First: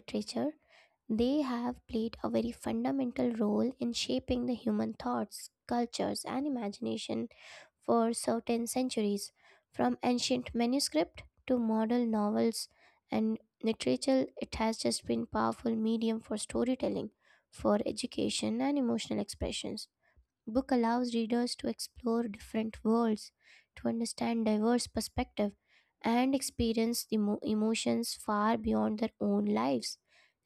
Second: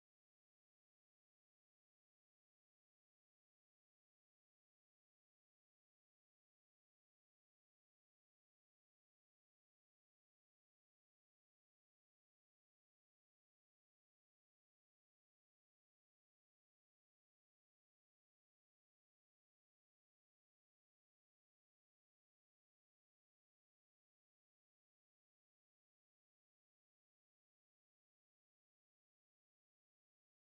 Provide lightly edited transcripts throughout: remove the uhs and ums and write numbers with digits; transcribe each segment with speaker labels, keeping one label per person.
Speaker 1: literature, they have played a very fundamental role in shaping the human thoughts, cultures, and imagination for certain centuries, from ancient manuscript to modern novels and literature. It has just been powerful medium for storytelling, for education, and emotional expressions. Book allows readers to explore different worlds, to understand diverse perspectives, and experience the emotions far beyond their own lives.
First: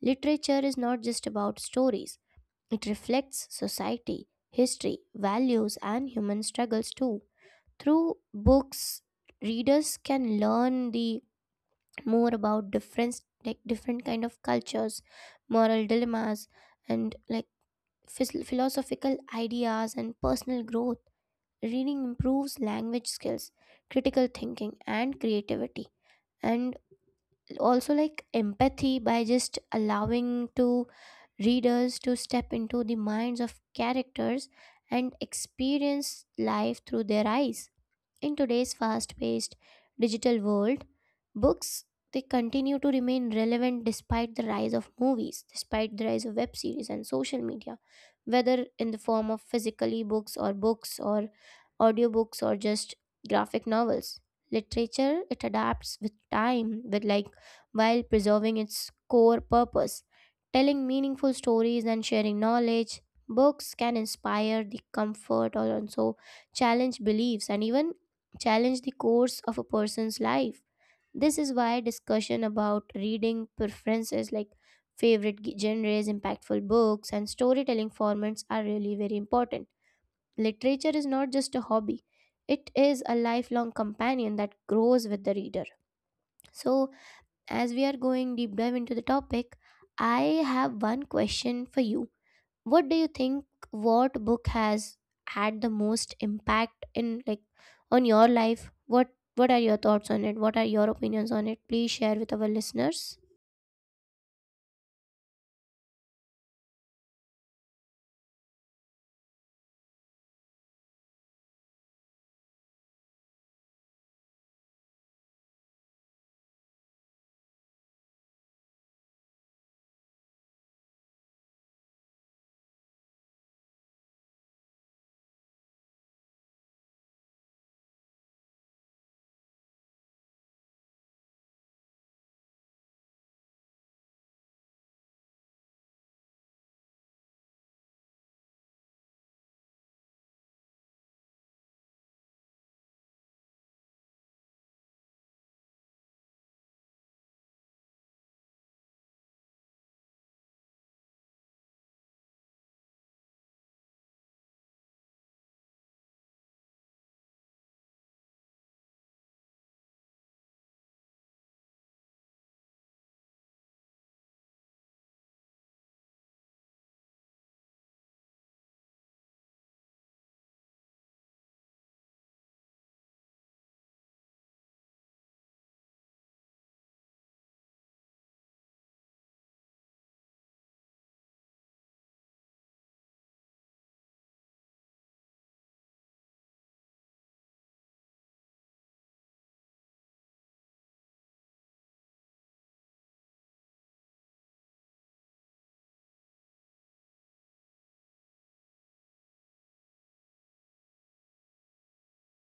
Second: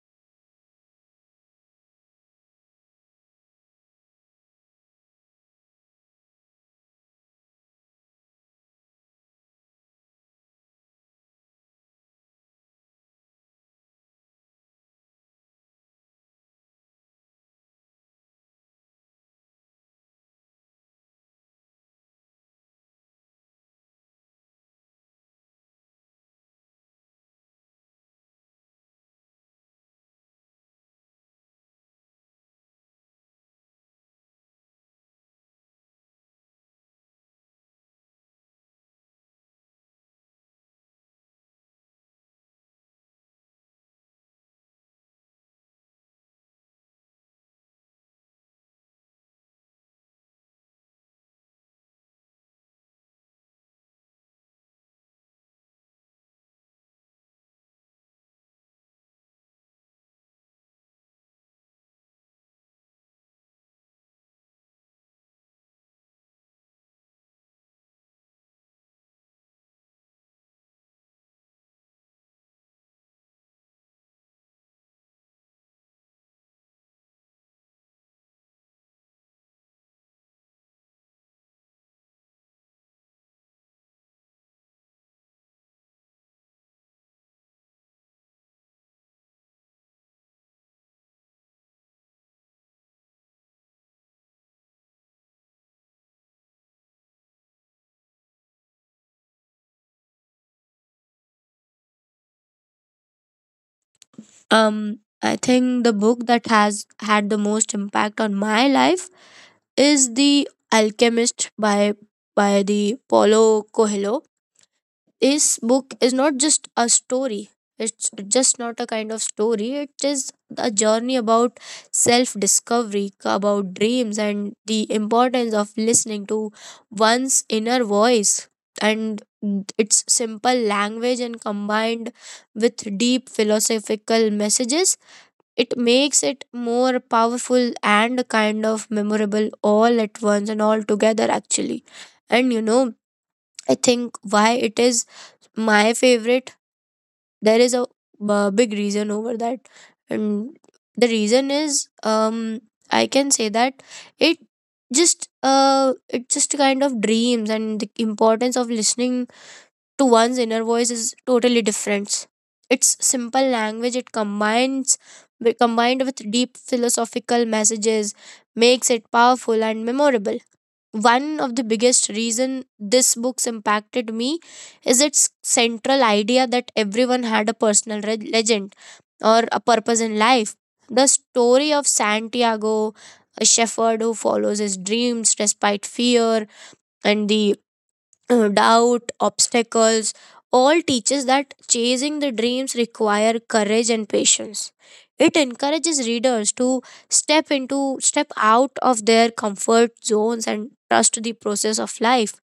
Speaker 1: Literature is not just about stories. It reflects society, history, values, and human struggles too. Through books, readers can learn the more about different like different kind of cultures, moral dilemmas, and like philosophical ideas and personal growth. Reading improves language skills, critical thinking, and creativity. And also, like empathy by just allowing to readers to step into the minds of characters and experience life through their eyes. In today's fast-paced digital world, books they continue to remain relevant despite the rise of movies, despite the rise of web series and social media, whether in the form of physically books or audiobooks or just graphic novels. Literature it adapts with time with like while preserving its core purpose, telling meaningful stories and sharing knowledge. Books can inspire the comfort or also challenge beliefs and even challenge the course of a person's life. This is why discussion about reading preferences like favorite genres, impactful books, and storytelling formats are really very important. Literature is not just a hobby, it is a lifelong companion that grows with the reader. So, as we are going deep dive into the topic, I have one question for you. What do you think, what book has had the most impact in like on your life? What are your thoughts on it? What are your opinions on it? Please share with our listeners.
Speaker 2: I think the book that has had the most impact on my life is The Alchemist by the Paulo Coelho. This book is not just a story. It's just not a kind of story. It is a journey about self discovery, about dreams, and the importance of listening to one's inner voice. And its simple language and combined with deep philosophical messages it makes it more powerful and kind of memorable all at once and all together, actually. And you know, I think why it is my favorite, there is a big reason over that. And the reason is, I can say that it just kind of dreams and the importance of listening to one's inner voice is totally different. It's simple language, it combines combined with deep philosophical messages, makes it powerful and memorable. One of the biggest reason this book's impacted me is its central idea that everyone had a personal legend or a purpose in life. The story of Santiago, a shepherd who follows his dreams despite fear and the doubt, obstacles, all teaches that chasing the dreams require courage and patience. It encourages readers to step out of their comfort zones and trust the process of life.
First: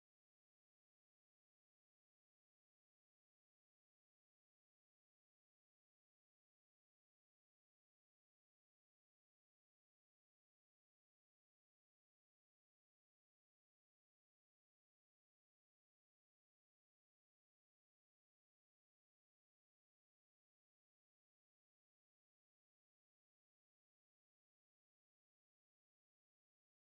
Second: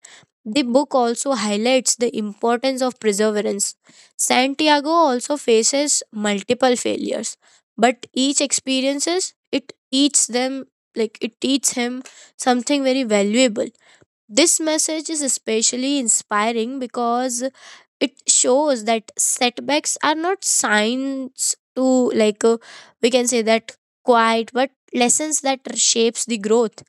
Speaker 2: The book also highlights the importance of perseverance. Santiago also faces multiple failures, but each experiences it teaches them like it teaches him, something very valuable. This message is especially inspiring because it shows that setbacks are not signs to like we can say that quiet but lessons that shapes the growth.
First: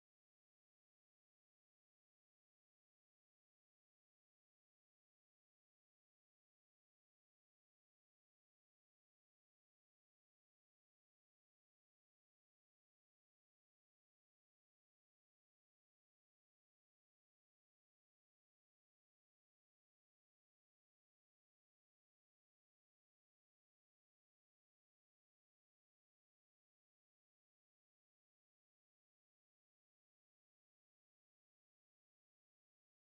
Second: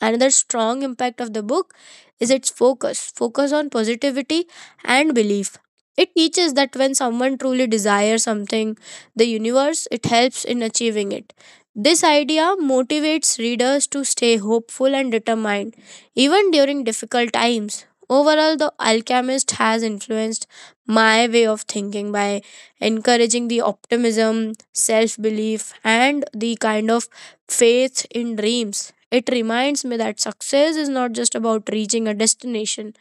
Speaker 2: Another strong impact of the book is its focus on positivity and belief. It teaches that when someone truly desires something, the universe, it helps in achieving it. This idea motivates readers to stay hopeful and determined, even during difficult times. Overall, The Alchemist has influenced my way of thinking by encouraging the optimism, self belief, and the kind of faith in dreams. It reminds me that success is not just about reaching a destination,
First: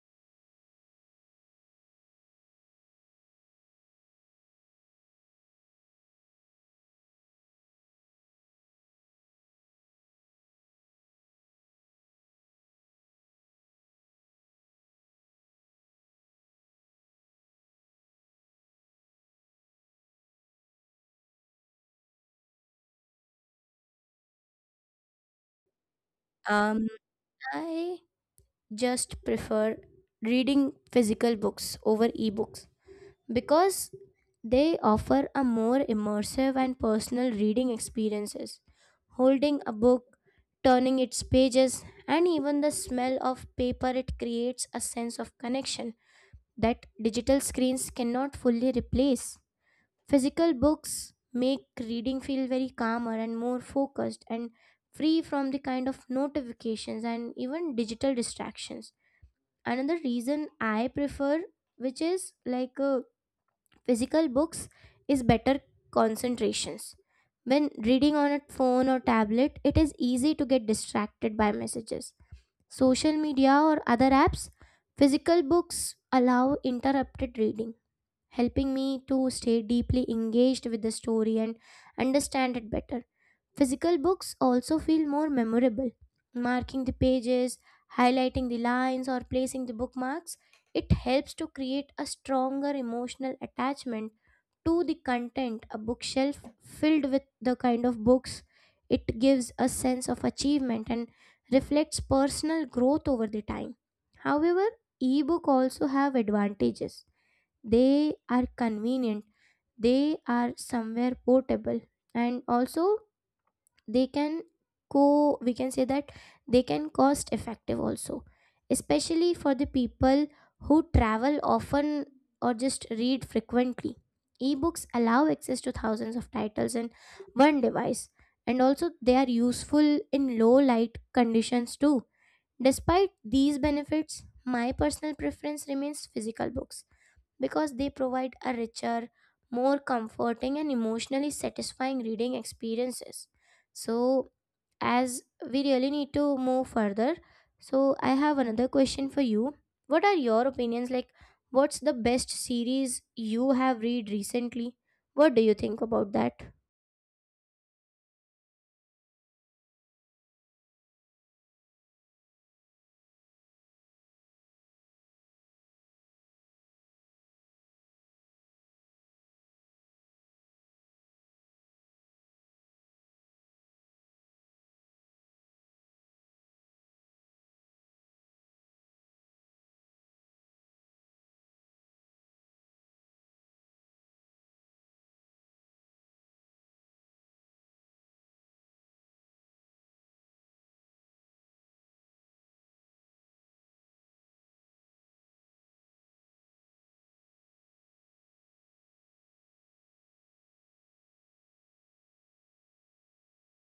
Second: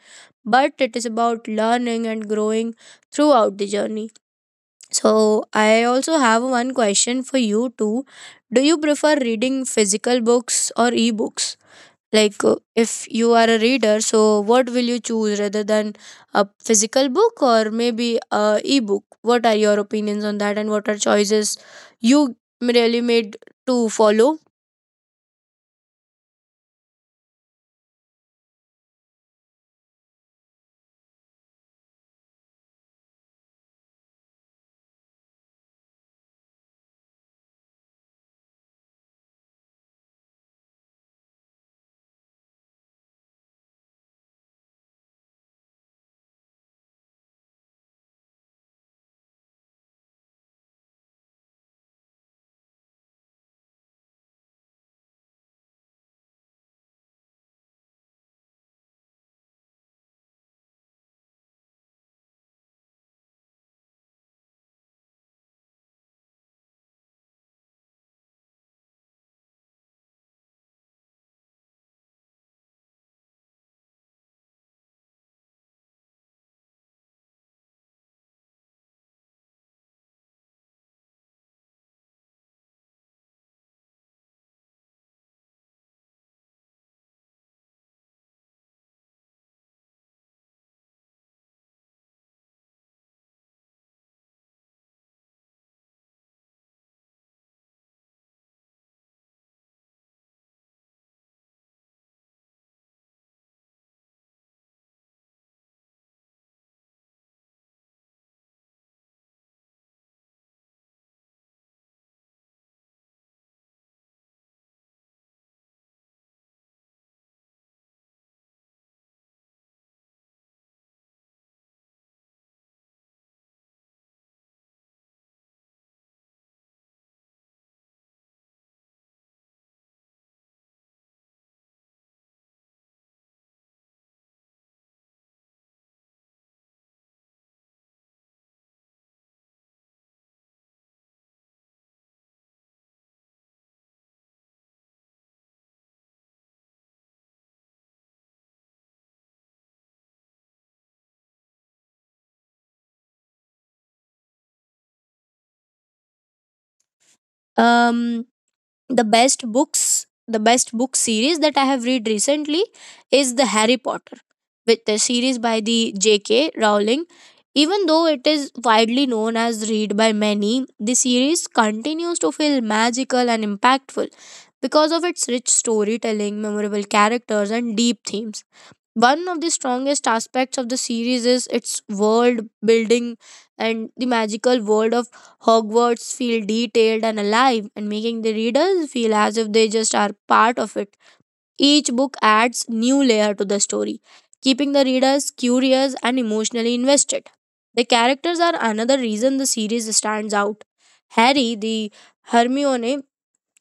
Speaker 2: but it is about learning and growing throughout the journey. So, I also have one question for you too. Do you prefer reading physical books or ebooks? Like, if you are a reader, so what will you choose rather than a physical book or maybe a ebook? What are your opinions on that, and what are choices you really made to follow?
Speaker 1: Um, I just prefer reading physical books over ebooks because they offer a more immersive and personal reading experiences. Holding a book, turning its pages, and even the smell of paper, it creates a sense of connection that digital screens cannot fully replace. Physical books make reading feel very calmer and more focused and free from the kind of notifications and even digital distractions. Another reason I prefer, which is like a physical books, is better concentrations. When reading on a phone or tablet, it is easy to get distracted by messages, social media, or other apps. Physical books allow interrupted reading, helping me to stay deeply engaged with the story and understand it better. Physical books also feel more memorable. Marking the pages, highlighting the lines, or placing the bookmarks, it helps to create a stronger emotional attachment to the content. A bookshelf filled with the kind of books, it gives a sense of achievement and reflects personal growth over the time. However, ebook also have advantages. They are convenient, they are somewhere portable, and also they can co we can say that they can cost effective also, especially for the people who travel often or just read frequently. Ebooks allow access to thousands of titles in one device, and also they are useful in low light conditions too. Despite these benefits, my personal preference remains physical books because they provide a richer, more comforting, and emotionally satisfying reading experiences. So, as we really need to move further, so I have another question for you. What are your opinions, like what's the best series you have read recently? What do you think about that?
Speaker 2: Um, the best book series that I have read recently is the Harry Potter with the series by the JK Rowling. Even though it is widely known as read by many, the series continues to feel magical and impactful because of its rich storytelling, memorable characters and deep themes. One of the strongest aspects of the series is its world building, and the magical world of Hogwarts feel detailed and alive and making the readers feel as if they just are part of it. Each book adds new layer to the story, keeping the readers curious and emotionally invested. The characters are another reason the series stands out. Harry, the Hermione,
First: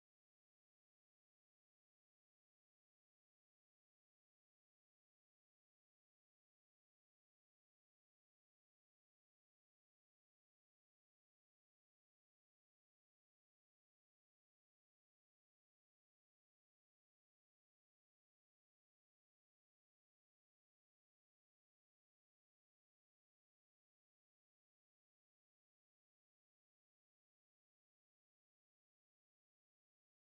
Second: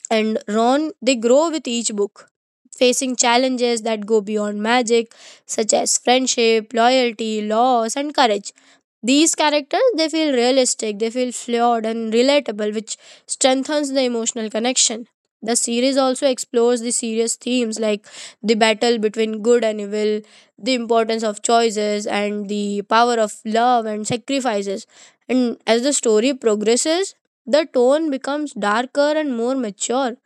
Speaker 2: and Ron, they grow with each book, facing challenges that go beyond magic, such as friendship, loyalty, loss, and courage. These characters they feel realistic, they feel flawed and relatable, which strengthens the emotional connection. The series also explores the serious themes like the battle between good and evil, the importance of choices, and the power of love and sacrifices. And as the story progresses, the tone becomes darker and more mature,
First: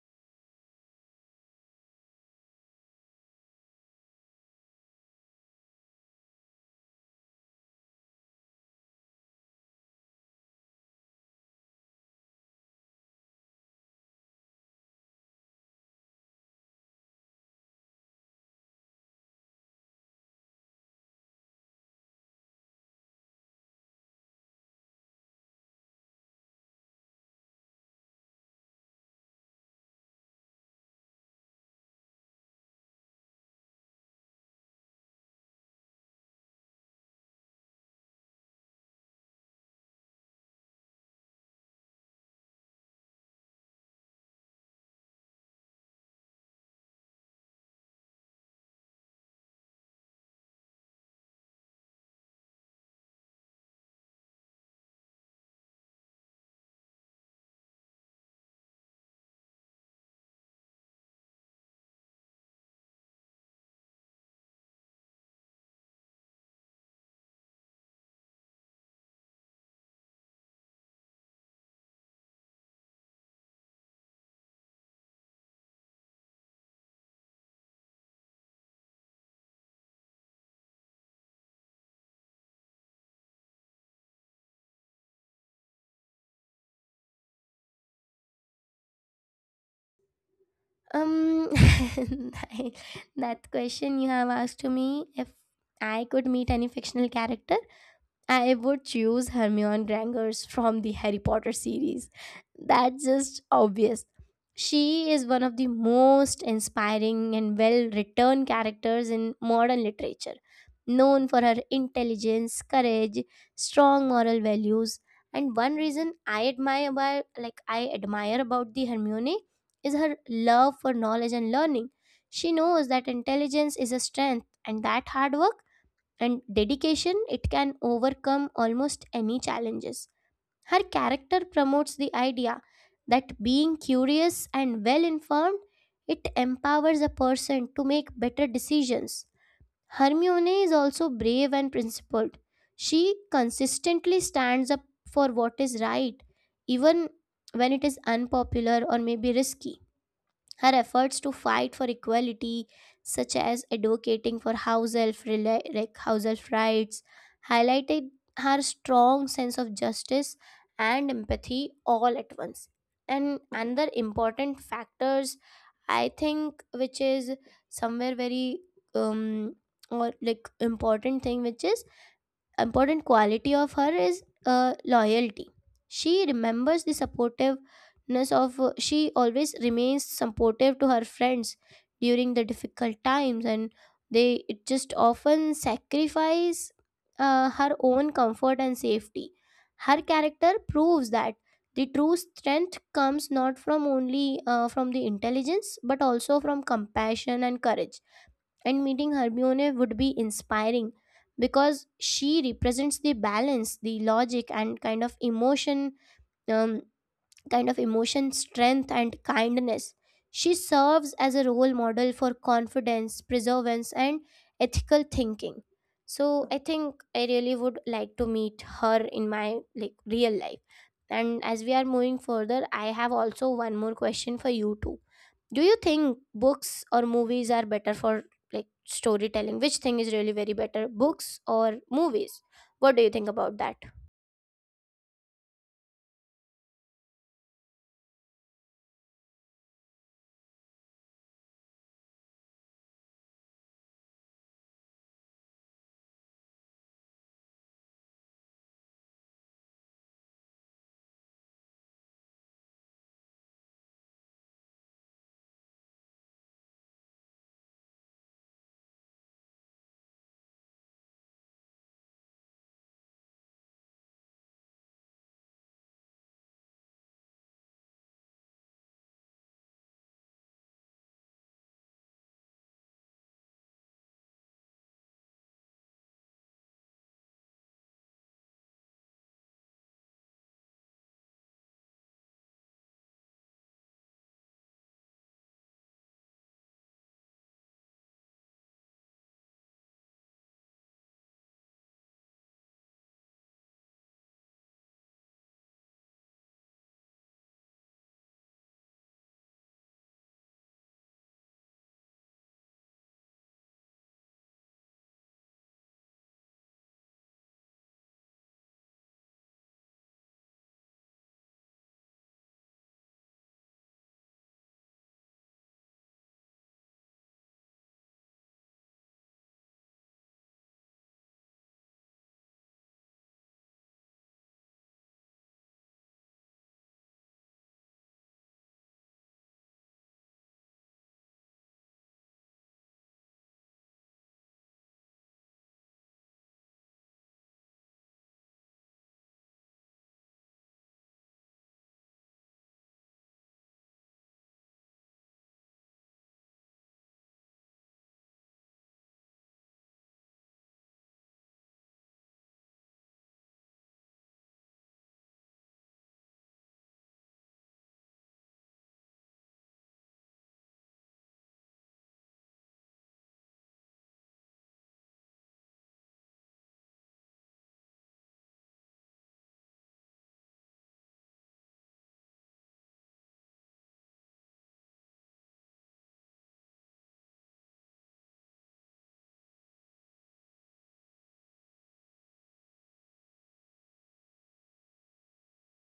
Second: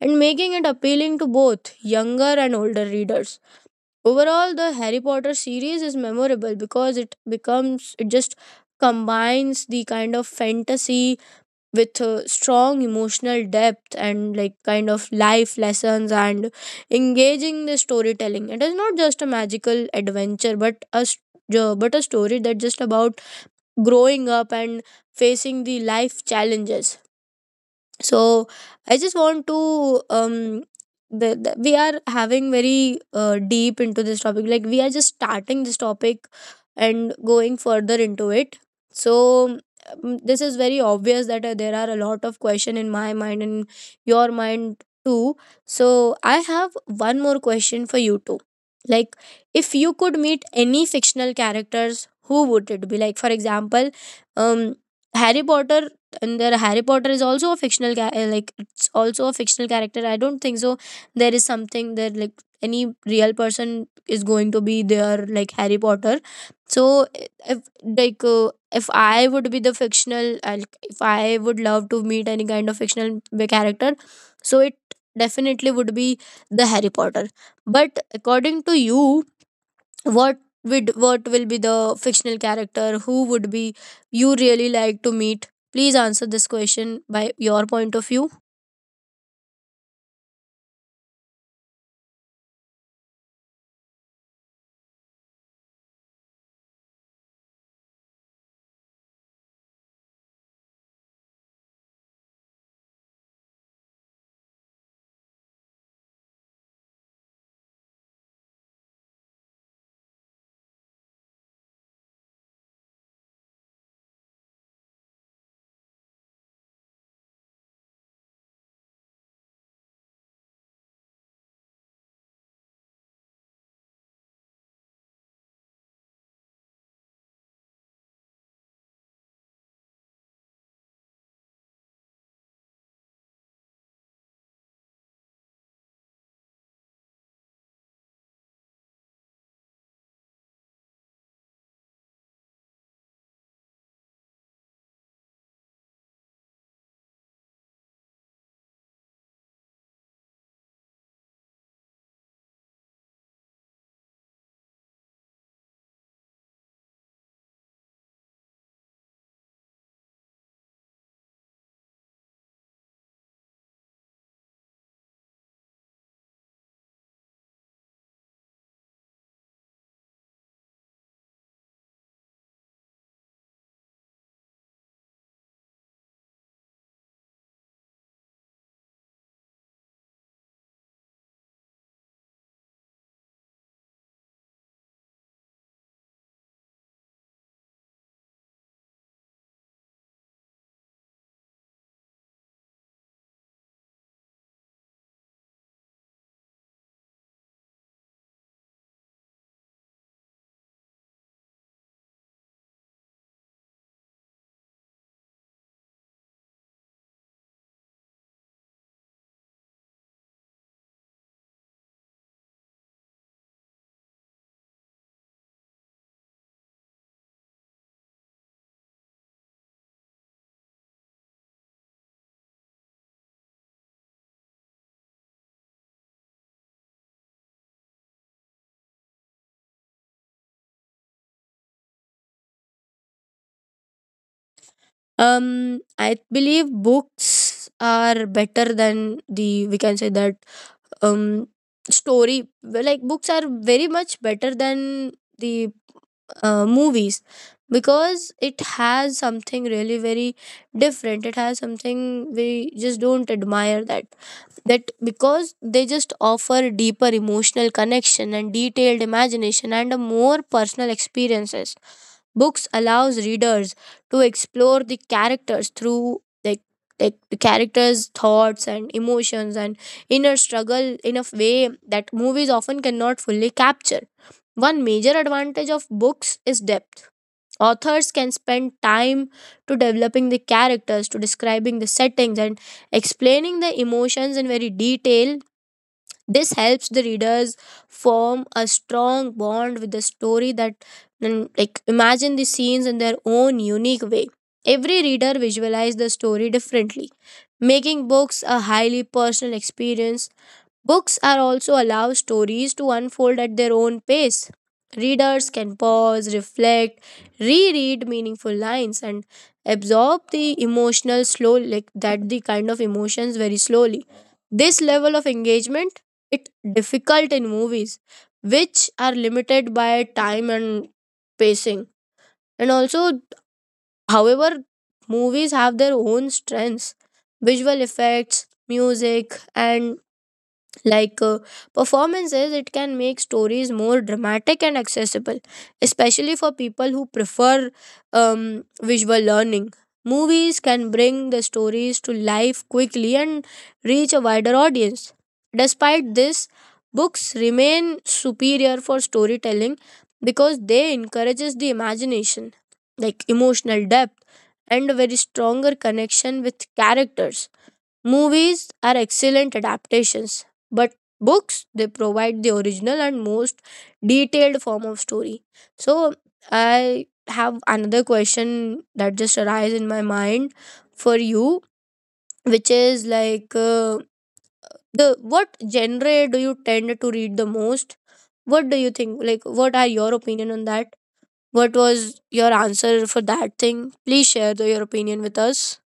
Speaker 2: and making it appealing to both younger and older readers. Overall, the Harry Potter series is memorable because it just combines the kind of fantasy with strong emotional depth and like kind of life lessons and engaging the storytelling. It is not just a magical adventure, but but a story that just about growing up and facing the life challenges. So I just want to we are having very deep into this topic, like we are just starting this topic and going further into it. So this is very obvious that there are a lot of question in my mind and your mind too. So I have one more question for you too. Like, if you could meet any fictional characters, who would it be? Like for example, um Harry Potter. And there Harry Potter is also a like it's also a fictional character. I don't think so there is something that like any real person is going to be there like Harry Potter. So if like uh, if I would be the fictional like, if I would love to meet any kind of fictional character, so it definitely would be the Harry Potter. But according to you, what would, what will be the fictional character who would be you really like to meet? Please answer this question by your point of view.
Speaker 1: um that question you have asked to me, if I could meet any fictional character, I would choose Hermione Granger from the Harry Potter series. That's just obvious. She is one of the most inspiring and well written characters in modern literature, known for her intelligence, courage, strong moral values. And one reason like I admire about the Hermione is her love for knowledge and learning. She knows that intelligence is a strength and that hard work and dedication, it can overcome almost any challenges. Her character promotes the idea that being curious and well informed, it empowers a person to make better decisions. Hermione is also brave and principled. She consistently stands up for what is right, even when it is unpopular or maybe risky. Her efforts to fight for equality, such as advocating for house elf, like house elf rights, highlighted her strong sense of justice and empathy all at once. And another important factors, I think, which is somewhere very um or like important thing, which is important quality of her is loyalty. She remembers the supportiveness of, she always remains supportive to her friends during the difficult times, and they it just often sacrifice her own comfort and safety. Her character proves that the true strength comes not from only from the intelligence but also from compassion and courage. And meeting Hermione would be inspiring because she represents the balance, the logic, and um, kind of emotion, strength, and kindness. She serves as a role model for confidence, perseverance, and ethical thinking. So I think I really would like to meet her in my like real life. And as we are moving further, I have also one more question for you too. Do you think books or movies are better for like storytelling? Which thing is really very better, books or movies? What do you think about that?
Speaker 2: I believe books are better than the we can say that um story. Well, like books are very much better than the movies, because it has something really very different. It has something we just don't admire that because they just offer deeper emotional connection and detailed imagination and a more personal experiences. Books allows readers to explore the characters through like the characters thoughts and emotions and inner struggle in a way that movies often cannot fully capture. One major advantage of books is depth. Authors can spend time to developing the characters, to describing the settings, and explaining the emotions in very detail. This helps the readers form a strong bond with the story that and like imagine the scenes in their own unique way. Every reader visualizes the story differently, making books a highly personal experience. Books are also allow stories to unfold at their own pace. Readers can pause, reflect, reread meaningful lines, and absorb the emotional slow like that the kind of emotions very slowly. This level of engagement it difficult in movies, which are limited by time and pacing. And also, however, movies have their own strengths, visual effects, music, and like uh, performances it can make stories more dramatic and accessible, especially for people who prefer visual learning. Movies can bring the stories to life quickly and reach a wider audience. Despite this, books remain superior for storytelling because they encourages the imagination, like emotional depth and a very stronger connection with characters. Movies are excellent adaptations, but books they provide the original and most detailed form of story. So I have another question that just arises in my mind for you, which is like the what genre do you tend to read the most? What do you think? Like, what are your opinion on that? What was your answer for that thing? Please share the, your opinion with us.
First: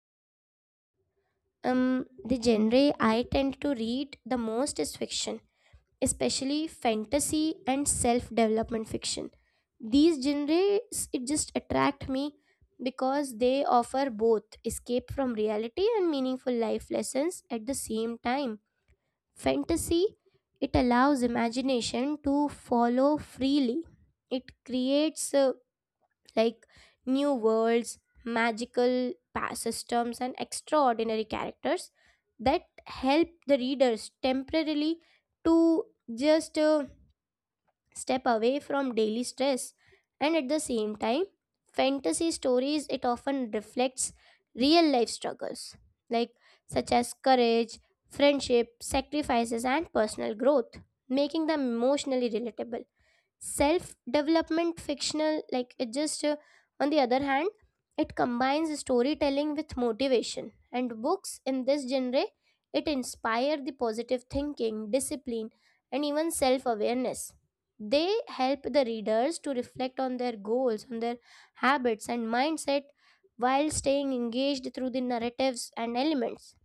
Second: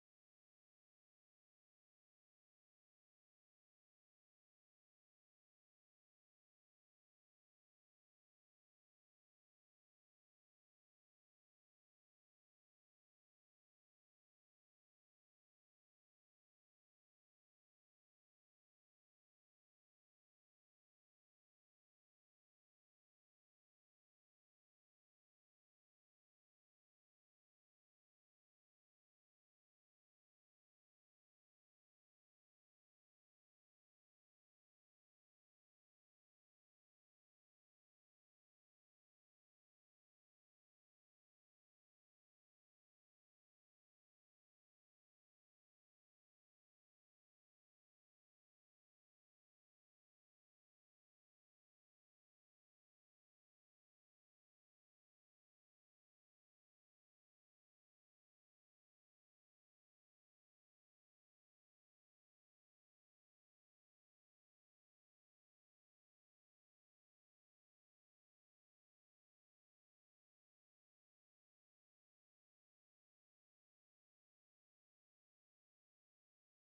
Speaker 1: The genre I tend to read the most is fiction, especially fantasy and self-development fiction. These genres it just attract me because they offer both escape from reality and meaningful life lessons at the same time. Fantasy, it allows imagination to follow freely. It creates like new worlds, magical past systems, and extraordinary characters that help the readers temporarily to just step away from daily stress. And at the same time, fantasy stories it often reflects real life struggles, like such as courage, friendship, sacrifices, and personal growth, making them emotionally relatable. Self development fictional, like it just on the other hand, it combines storytelling with motivation, and books in this genre, it inspire the positive thinking, discipline, and even self awareness. They help the readers to reflect on their goals, on their habits and mindset, while staying engaged through the narratives and elements.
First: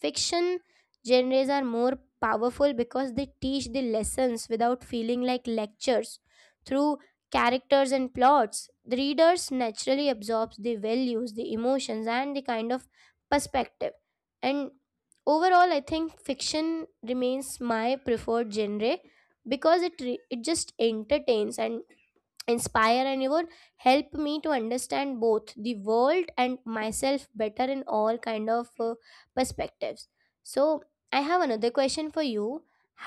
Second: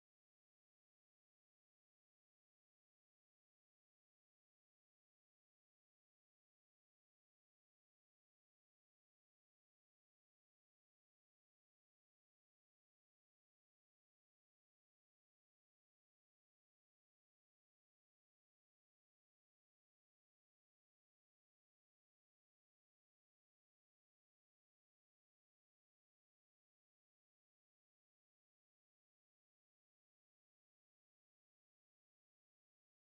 Speaker 1: Fiction genres are more powerful because they teach the lessons without feeling like lectures. Through characters and plots, the readers naturally absorbs the values, the emotions, and the kind of perspective. And overall, I think fiction remains my preferred genre because it just entertains and inspire and even help me to understand both the world and myself better in all kind of perspectives. So I have another question for you.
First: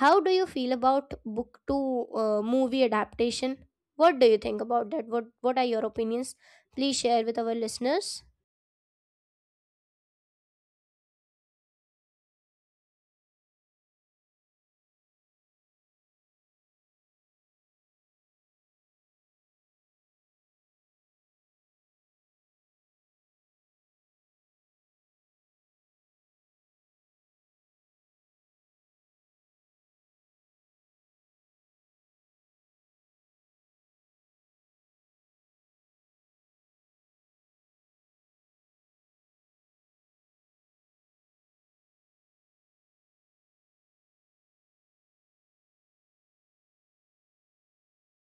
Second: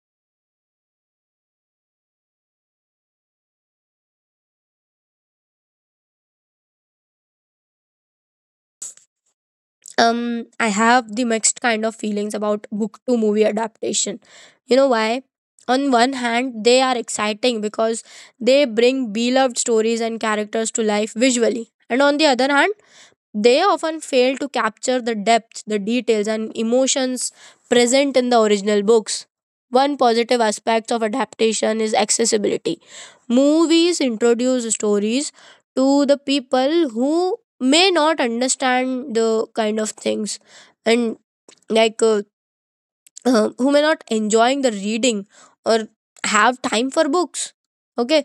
Speaker 1: How do you feel about book to movie adaptation? What do you think about that? What are your opinions? Please share with our listeners.
Speaker 2: um I have the mixed kind of feelings about book to movie adaptation. You know why? On one hand they are exciting because they bring beloved stories and characters to life visually, and on the other hand they often fail to capture the depth, the details, and emotions present in the original books. One positive aspect of adaptation is accessibility. Movies introduce stories to the people who may not understand the kind of things and like uh, who may not enjoying the reading or have time for books. Okay.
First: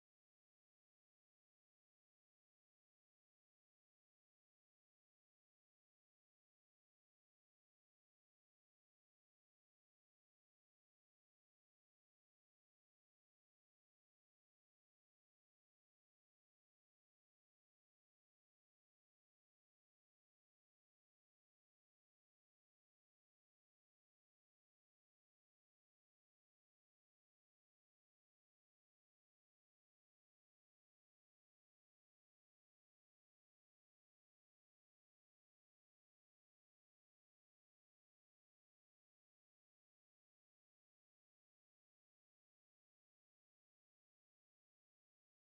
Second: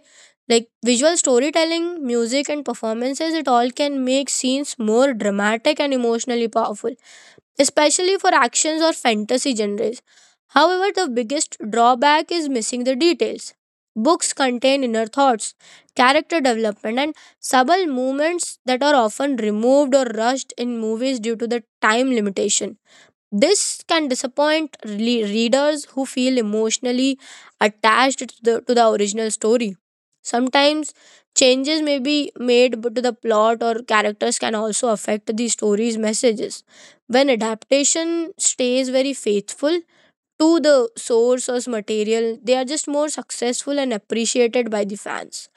Speaker 2: Like visual storytelling, music and performances it all can make scenes more dramatic and emotionally powerful, especially for actions or fantasy genres. However, the biggest drawback is missing the details. Books contain inner thoughts, character development and subtle movements that are often removed or rushed in movies due to the time limitation. This can disappoint readers who feel emotionally attached to the original story. Sometimes changes may be made but to the plot or characters can also affect the story's messages. When adaptation stays very faithful to the source or material, they are just more successful and appreciated by the fans.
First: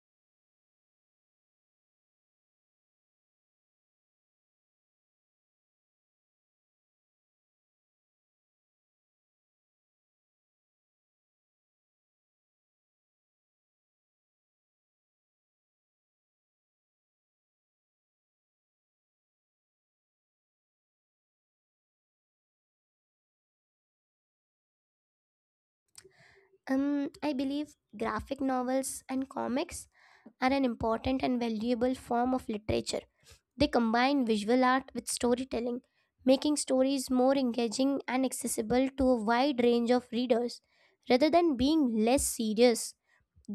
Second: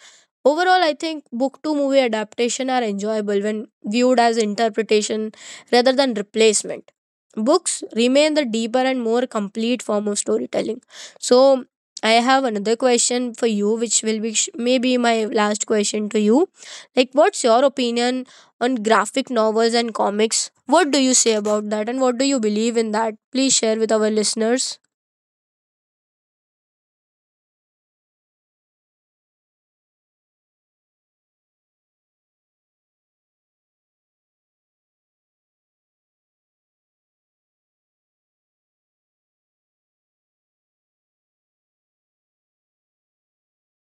Speaker 2: Overall, I think book to movie adaptation are enjoyable when viewed as interpretation rather than replacement. Books remain the deeper and more complete form of storytelling. So, I have another question for you, which will be maybe my last question to you. Like, what's your opinion on graphic novels and comics? What do you say about that, and what do you believe in that? Please share with our listeners.
Speaker 1: Um, I believe graphic novels and comics are an important and valuable form of literature. They combine visual art with storytelling, making stories more engaging and accessible to a wide range of readers. Rather than being less serious,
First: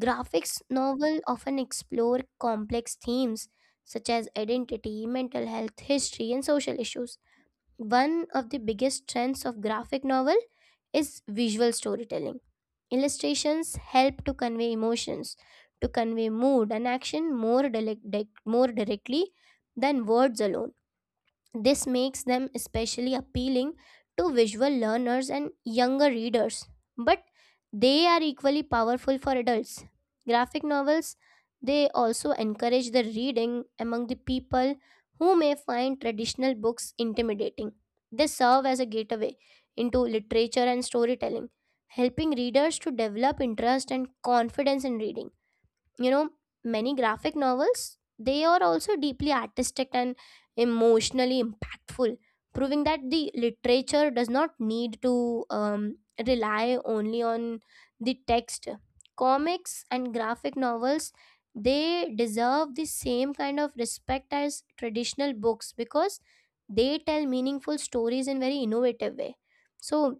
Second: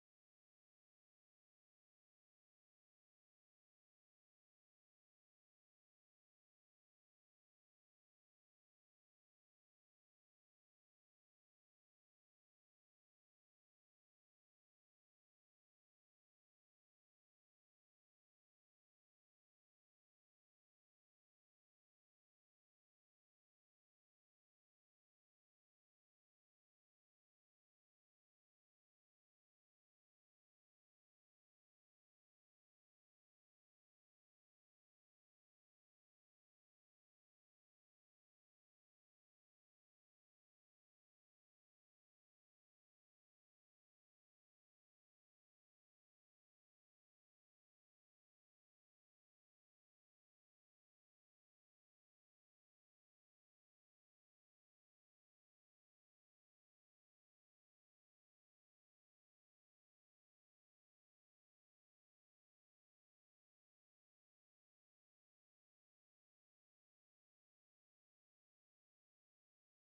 Speaker 1: graphics novels often explore complex themes such as identity, mental health, history, and social issues. One of the biggest strengths of graphic novel is visual storytelling. Illustrations help to convey emotions, to convey mood and action more directly than words alone. This makes them especially appealing to visual learners and younger readers, but they are equally powerful for adults. Graphic novels, they also encourage the reading among the people who may find traditional books intimidating. They serve as a gateway into literature and storytelling, helping readers to develop interest and confidence in reading. you know Many graphic novels, they are also deeply artistic and emotionally impactful, proving that the literature does not need to rely only on the text. Comics and graphic novels, they deserve the same kind of respect as traditional books because they tell meaningful stories in very innovative way. So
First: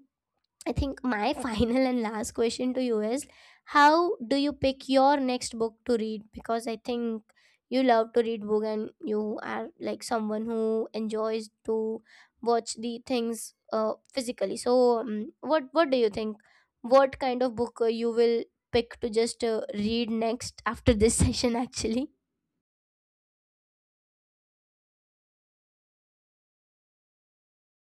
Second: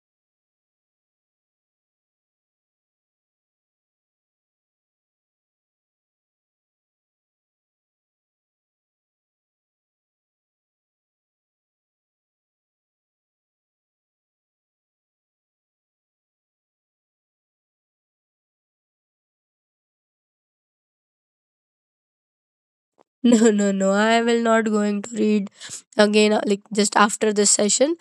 Speaker 1: I think my final and last question to you is, how do you pick your next book to read? Because I think you love to read book and you are like someone who enjoys to watch the things physically. So what do you think? What kind of book you will pick to just read next after this session actually?
Speaker 2: No, no, no. I will not going to read again like just after this session.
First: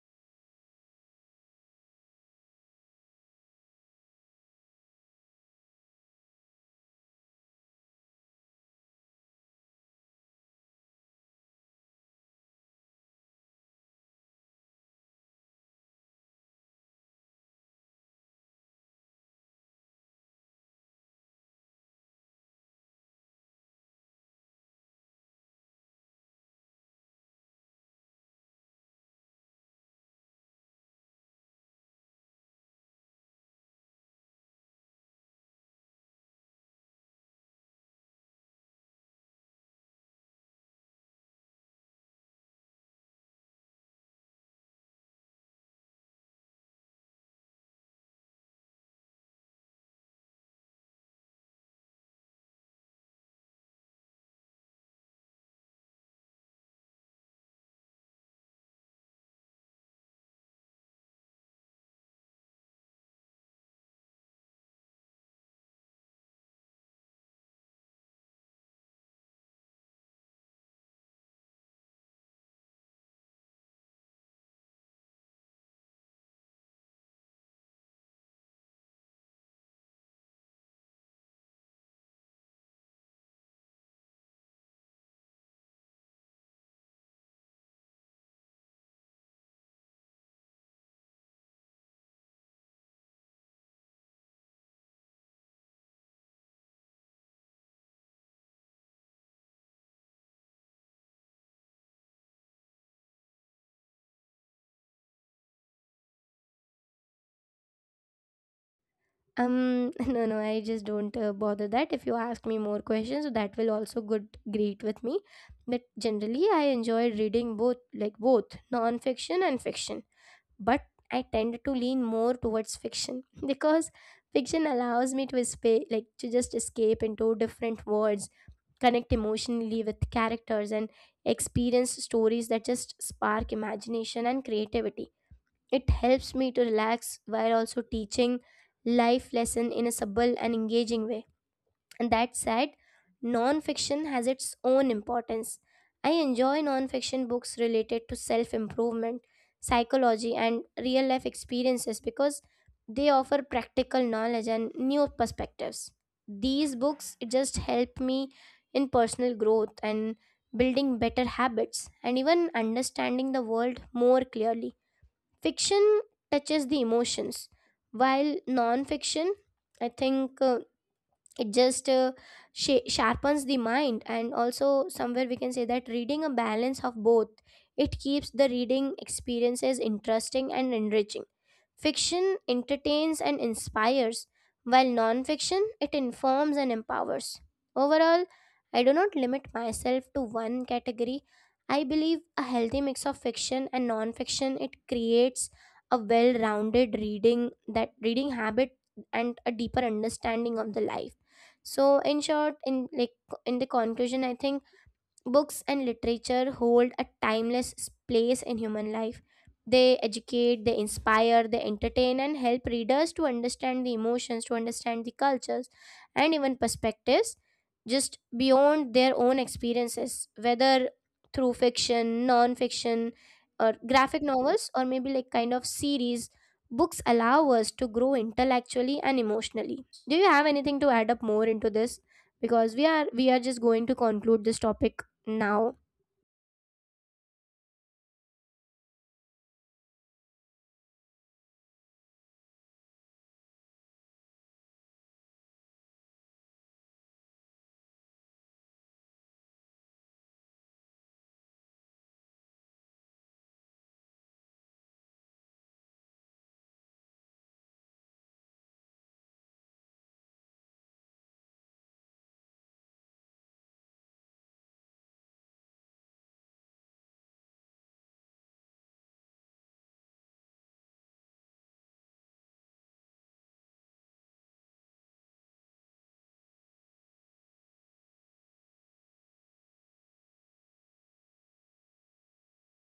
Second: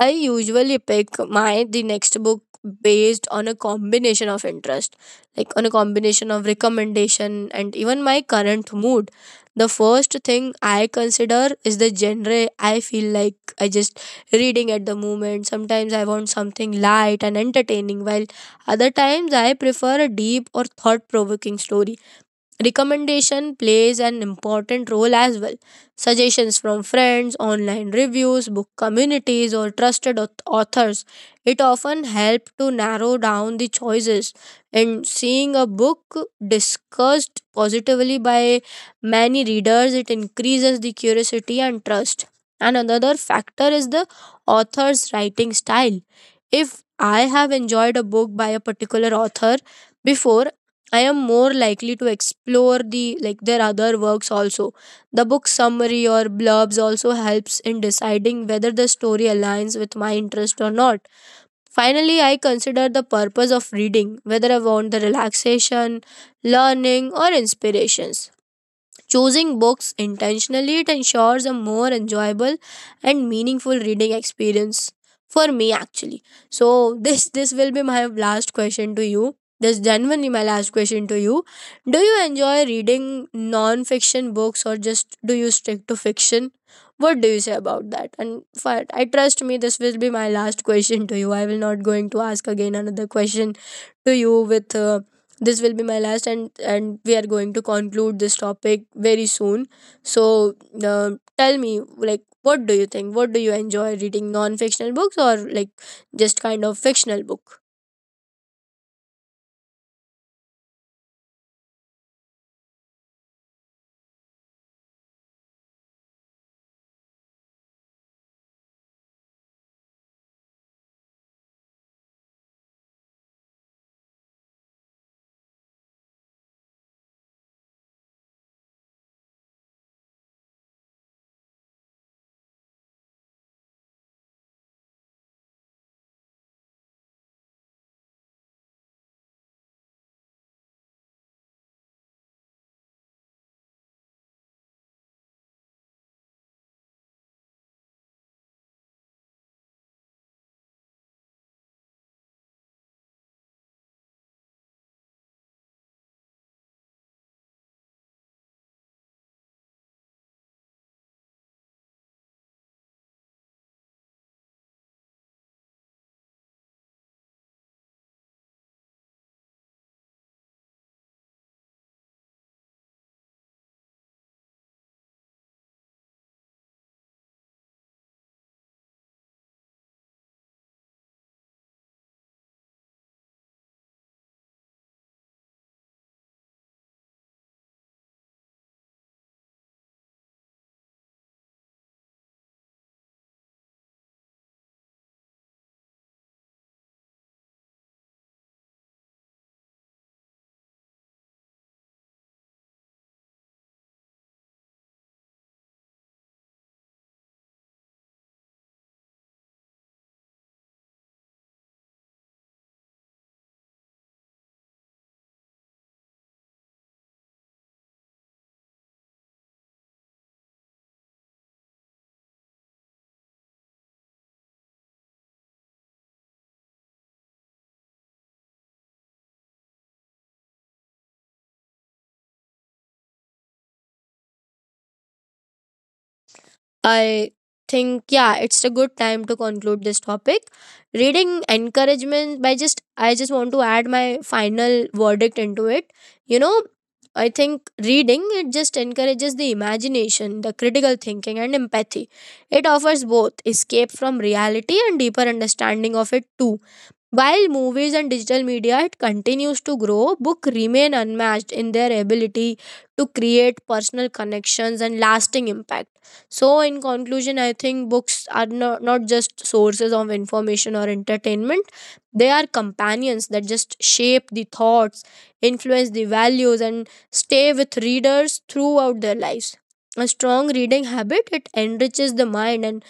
Speaker 2: I usually pick my the next book based on a combination of interest, like on a combination of recommendation and even my current mood. The first thing I consider is the genre I feel like I just reading at the moment. Sometimes I want something light and entertaining, while other times I prefer a deep or thought provoking story. Recommendation plays an important role as well. Suggestions from friends, online reviews, book communities, or trusted authors. It often helps to narrow down the choices. And seeing a book discussed positively by many readers, it increases the curiosity and trust. And another factor is the author's writing style. If I have enjoyed a book by a particular author before, I am more likely to explore the like their other works also. The book summary or blurbs also helps in deciding whether the story aligns with my interest or not. Finally, I consider the purpose of reading, whether I want the relaxation, learning, or inspirations. Choosing books intentionally it ensures a more enjoyable and meaningful reading experience for me actually. So this will be my last question to you. This genuinely my last question to you. Do you enjoy reading non-fiction books or just do you stick to fiction? What do you say about that? And for, I trust me, this will be my last question to you. I will not going to ask again another question to you with this will be my last, and we are going to conclude this topic very soon. So uh, tell me like what do you think, what do you enjoy reading non fictional books or like just kind of fictional book?
Speaker 1: No, no, I just don't bother that. If you ask me more questions, that will also good great with me. But generally, I enjoy reading both, like both non-fiction and fiction. But I tend to lean more towards fiction because fiction allows me to escape, like to just escape into different worlds, connect emotionally with characters, and experience stories that just spark imagination and creativity. It helps me to relax while also teaching life lesson in a subtle and engaging way. And that said, non-fiction has its own importance. I enjoy non-fiction books related to self-improvement, psychology, and real-life experiences because they offer practical knowledge and new perspectives. These books just help me in personal growth and building better habits and even understanding the world more clearly. Fiction touches the emotions, while non-fiction, I think it just sharpens the mind. And also, somewhere we can say that reading a balance of both, it keeps the reading experiences interesting and enriching. Fiction entertains and inspires, while nonfiction it informs and empowers. Overall, I do not limit myself to one category. I believe a healthy mix of fiction and nonfiction it creates a well-rounded reading, that reading habit and a deeper understanding of the life. So in short, in like in the conclusion, I think books and literature hold a timeless place in human life. They educate, they inspire, they entertain, and help readers to understand the emotions, to understand the cultures, and even perspectives just beyond their own experiences, whether through fiction, non fiction, or graphic novels, or maybe like kind of series. Books allow us to grow intellectually and emotionally. Do you have anything to add up more into this? Because we are just going to conclude this topic now.
Speaker 2: I think, yeah, it's a good time to conclude this topic. Reading encouragement by just, I just want to add my final verdict into it. You know, I think reading, it just encourages the imagination, the critical thinking, and empathy. It offers both escape from reality and deeper understanding of it, too. While movies and digital media it continues to grow, book remain unmatched in their ability to create personal connections and lasting impact. So, in conclusion, I think books are no, not just sources of information or entertainment, they are companions that just shape the thoughts, influence the values, and stay with readers throughout their lives. A strong reading habit it enriches the mind and